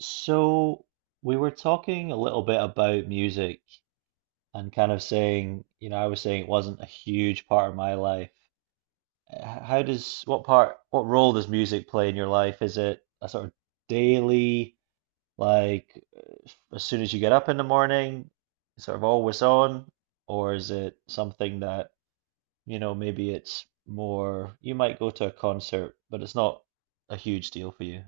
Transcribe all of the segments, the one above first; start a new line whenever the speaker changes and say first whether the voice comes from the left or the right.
right: So we were talking a little bit about music and kind of saying, I was saying it wasn't a huge part of my life. How does, what part, what role does music play in your life? Is it a sort of daily, like uh, as soon as you get up in the morning, sort of always on? Or is it something that, maybe it's more, you might go to a concert, but it's not a huge deal for you?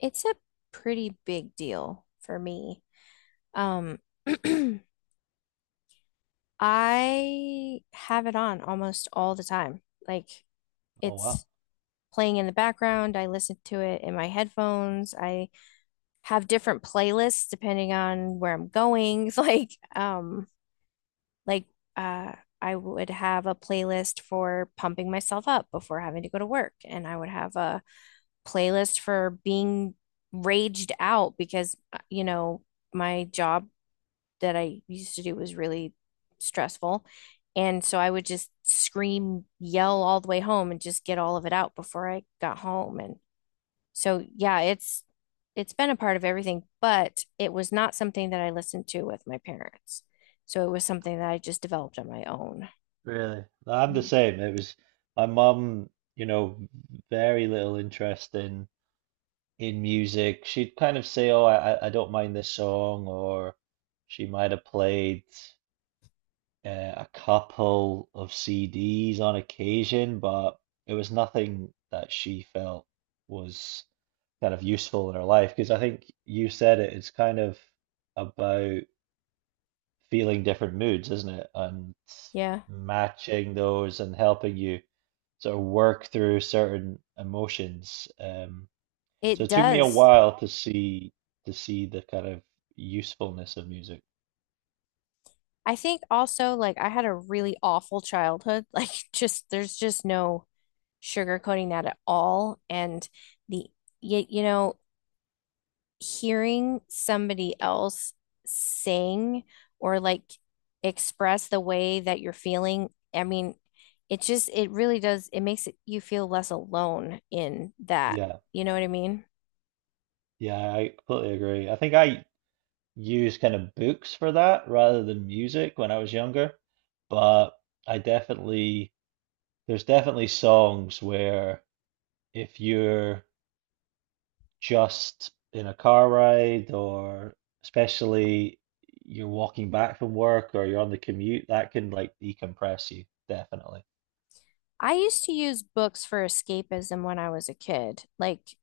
left: It's a pretty big deal for me. Um, I have it on almost all the time. Like
right: Oh, wow.
left: it's playing in the background. I listen to it in my headphones. I have different playlists depending on where I'm going. Like uh I would have a playlist for pumping myself up before having to go to work, and I would have a playlist for being raged out because, you know, my job that I used to do was really stressful. And so I would just scream, yell all the way home and just get all of it out before I got home. And so, yeah, it's been a part of everything, but it was not something that I listened to with my parents. So it was something that I just developed on my own.
right: Really? Well, I'm the
left: Mhm.
right: same. It was my mum, you know, very little interest in music. She'd kind of say, "Oh, I don't mind this song," or she might have played uh, a couple of CDs on occasion, but it was nothing that she felt was kind of useful in her life. Because I think you said it, it's kind of about feeling different moods, isn't it? And
left: Yeah,
right: matching those and helping you sort of work through certain emotions. So
left: it
right: it took me a
left: does.
right: while to see the kind of usefulness of music.
left: I think also like I had a really awful childhood. Like just there's just no sugarcoating that at all. And the you know, hearing somebody else sing or like express the way that you're feeling, I mean, it just, it really does, it makes it, you feel less alone in that.
right: Yeah,
left: You know what I mean?
right: yeah, I completely agree. I think I used kind of books for that rather than music when I was younger, but I definitely there's definitely songs where if you're just in a car ride or especially you're walking back from work or you're on the commute, that can like decompress you, definitely.
left: I used to use books for escapism when I was a kid. Like,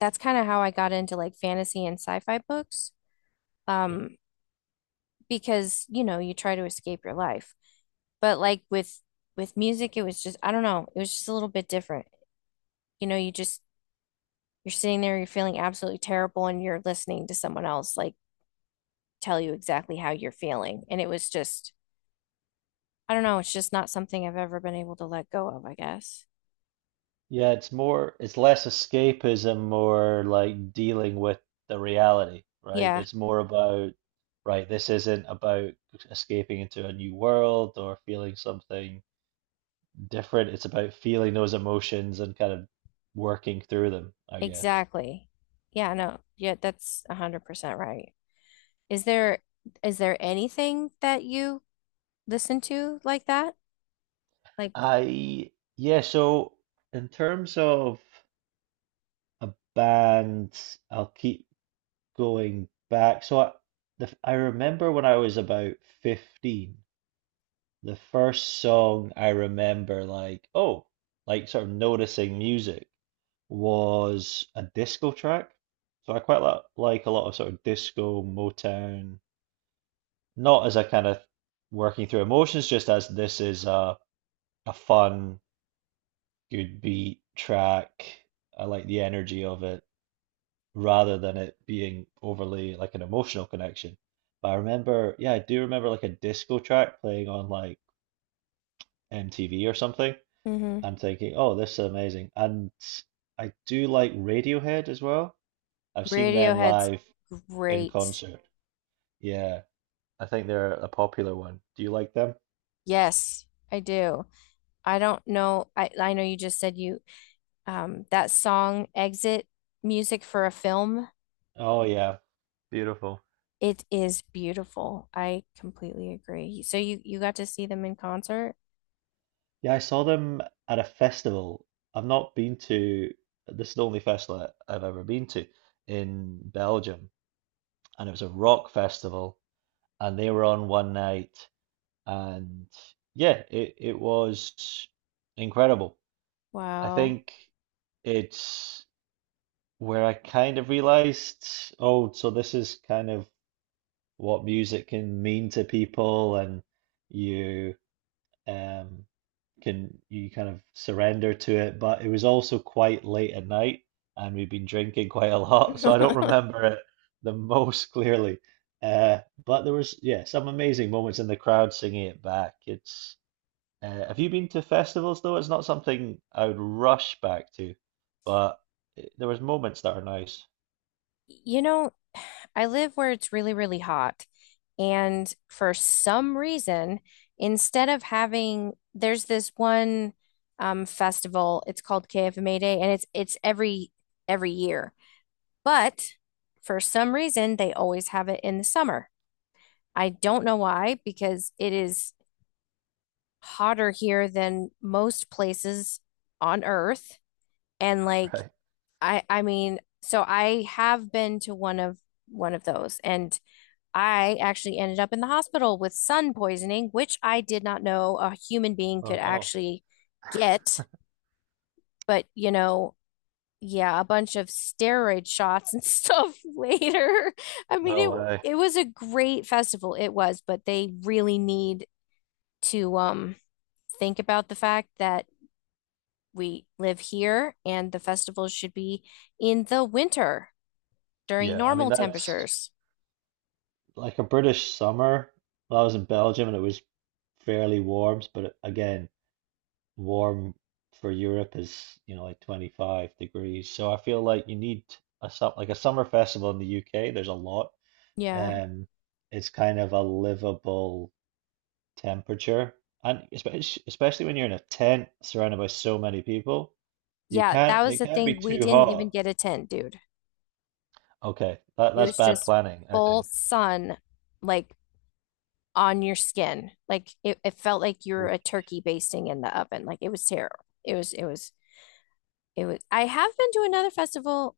left: that's kind of how I got into like fantasy and sci-fi books.
right: Sure.
left: Um, because, you know, you try to escape your life. But like with music, it was just, I don't know, it was just a little bit different. You know, you're sitting there, you're feeling absolutely terrible, and you're listening to someone else like tell you exactly how you're feeling. And it was just, I don't know, it's just not something I've ever been able to let go of, I guess.
right: Yeah, it's more, it's less escapism, more like dealing with the reality, right?
left: Yeah,
right: It's more about, right, this isn't about escaping into a new world or feeling something different. It's about feeling those emotions and kind of working through them, I guess.
left: exactly. Yeah, no, yeah, that's 100% right. Is there is there anything that you listen to like that? Like,
right: I yeah, so in terms of a band, I'll keep going back. I remember when I was about 15, the first song I remember like, oh, like sort of noticing music was a disco track. So I quite like a lot of sort of disco, Motown, not as a kind of working through emotions, just as this is a fun good beat track. I like the energy of it rather than it being overly like an emotional connection. But I remember, yeah, I do remember like a disco track playing on like MTV or something.
left: hmm.
right: I'm thinking, oh, this is amazing. And I do like Radiohead as well. I've seen them
left: Radiohead's
right: live in
left: great.
right: concert. Yeah, I think they're a popular one. Do you like them?
left: Yes, I do. I don't know. I know you just said you that song exit music for a film.
right: Oh, yeah, beautiful.
left: It is beautiful. I completely agree. So you got to see them in concert?
right: Yeah, I saw them at a festival. I've not been to, this is the only festival I've ever been to in Belgium. And it was a rock festival, and they were on one night. And yeah, it was incredible. I
left: Wow.
right: think it's where I kind of realized, oh, so this is kind of what music can mean to people, and you, um, can you kind of surrender to it. But it was also quite late at night, and we have been drinking quite a lot, so I don't remember it the most clearly. Uh, but there was yeah some amazing moments in the crowd singing it back. It's have you been to festivals though? It's not something I would rush back to, but there was moments that are nice.
left: You know, I live where it's really, really hot. And for some reason, there's this one festival. It's called KFMA Day, and it's every year. But for some reason, they always have it in the summer. I don't know why, because it is hotter here than most places on Earth. And like
right: Right.
left: so I have been to one of those and I actually ended up in the hospital with sun poisoning, which I did not know a human being
right: Oh
left: could
right: no,
left: actually get, but you know, yeah, a bunch of steroid shots and stuff later. I mean,
right: no way.
left: it was a great festival, it was, but they really need to think about the fact that we live here and the festival should be in the winter during
right: Yeah, I mean
left: normal
right: that's
left: temperatures.
right: like a British summer. Well, I was in Belgium and it was fairly warm, but again, warm for Europe is, you know, like 25 degrees. So I feel like you need a some like a summer festival in the UK, there's a lot.
left: Yeah.
right: Um, it's kind of a livable temperature. And especially when you're in a tent surrounded by so many people, you
left: Yeah, that
right: can't
left: was
right: it
left: the
right: can't be
left: thing. We
right: too
left: didn't even
right: hot.
left: get a tent, dude.
right: Okay,
left: It
right: that's
left: was
right: bad
left: just
right: planning, I
left: full
right: think.
left: sun, like on your skin. Like it felt like you're
right: Oh
left: a turkey basting in the oven. Like it was terrible. It was. I have been to another festival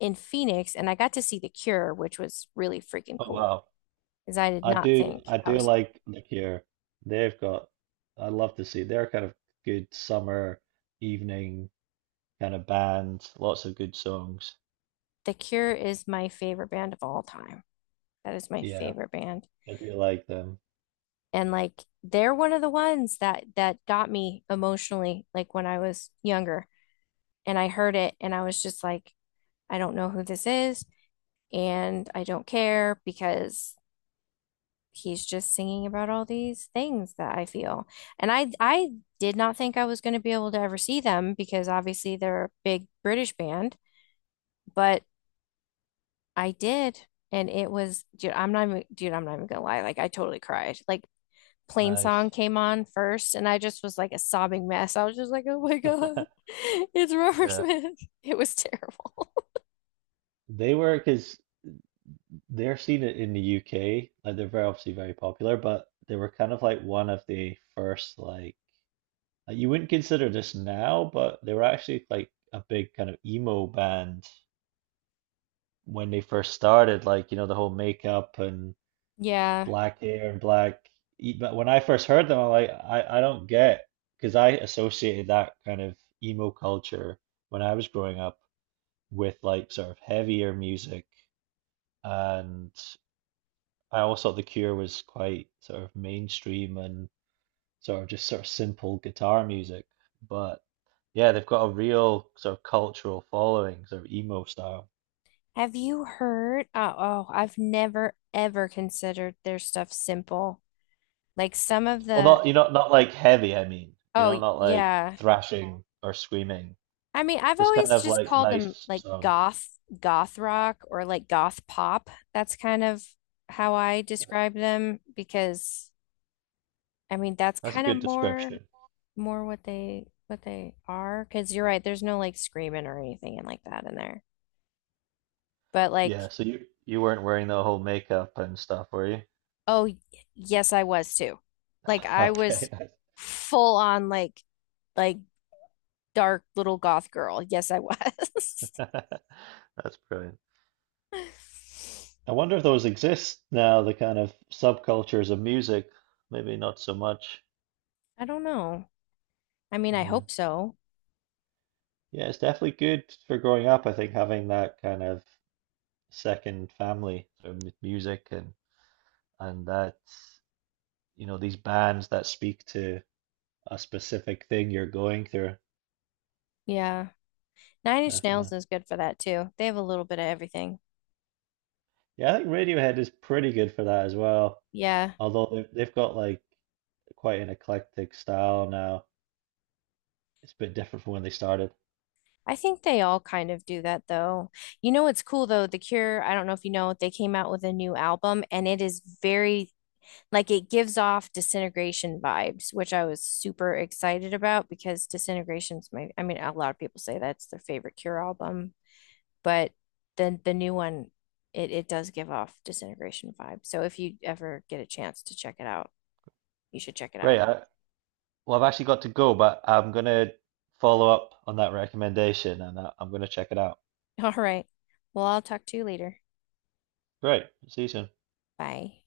left: in Phoenix and I got to see The Cure, which was really freaking
right: oh,
left: cool
right: wow.
left: because I did not think
right: I
left: I
right: do
left: was.
right: like look here. They've got I love to see their kind of good summer evening kind of band, lots of good songs.
left: The Cure is my favorite band of all time. That is my
right: Yeah,
left: favorite band.
right: I do like them.
left: And like they're one of the ones that got me emotionally like when I was younger and I heard it and I was just like I don't know who this is and I don't care because he's just singing about all these things that I feel. And I did not think I was going to be able to ever see them because obviously they're a big British band, but I did. And it was, dude, I'm not even, dude, I'm not even gonna lie. Like, I totally cried. Like, Plain Song
right: Nice.
left: came on first, and I just was like a sobbing mess. I was just like, oh my God, it's Robert
right: Yeah.
left: Smith. It was terrible.
right: They were because they're seen it in the UK. Like they're very obviously very popular, but they were kind of like one of the first you wouldn't consider this now, but they were actually like a big kind of emo band when they first started. Like you know the whole makeup and
left: Yeah.
right: black hair and black. But when I first heard them, I'm like, I don't get, because I associated that kind of emo culture when I was growing up with like sort of heavier music, and I always thought The Cure was quite sort of mainstream and sort of just sort of simple guitar music. But yeah, they've got a real sort of cultural following, sort of emo style.
left: Have you heard? Oh, I've never ever considered their stuff simple. Like, some of
right: Well,
left: the,
right: not you know, not like heavy, I mean, you
left: oh,
right: know, not like
left: yeah.
right: thrashing or screaming.
left: I mean, I've
right: Just kind
left: always
right: of
left: just
right: like
left: called them
right: nice
left: like
right: song.
left: goth, goth rock or like goth pop. That's kind of how I describe them because I mean, that's
right: That's a
left: kind
right: good
left: of more
right: description.
left: more what they are because you're right, there's no like screaming or anything and like that in there. But like,
right: Yeah, so you weren't wearing the whole makeup and stuff, were you?
left: oh, y- yes, I was too. Like I was
right: Okay.
left: full on like dark little goth girl. Yes, I was.
right: That's brilliant. I wonder if those exist now, the kind of subcultures of music. Maybe not so much.
left: I don't know. I mean, I
right: Yeah.
left: hope so.
right: Yeah, it's definitely good for growing up, I think, having that kind of second family with music and that, you know, these bands that speak to a specific thing you're going through.
left: Yeah. Nine Inch Nails
right: Definitely.
left: is good for that too. They have a little bit of everything.
right: Yeah, I think Radiohead is pretty good for that as well.
left: Yeah.
right: Although they've got like quite an eclectic style now. It's a bit different from when they started.
left: I think they all kind of do that though. You know what's cool though? The Cure, I don't know if you know, they came out with a new album and it is very like it gives off Disintegration vibes, which I was super excited about because Disintegration's my I mean a lot of people say that's their favorite Cure album, but then the new one it does give off Disintegration vibes. So if you ever get a chance to check it out, you should check it out.
right: Great. Well, I've actually got to go, but I'm gonna follow up on that recommendation and I'm gonna check it out.
left: All right. Well, I'll talk to you later.
right: Great. See you soon.
left: Bye.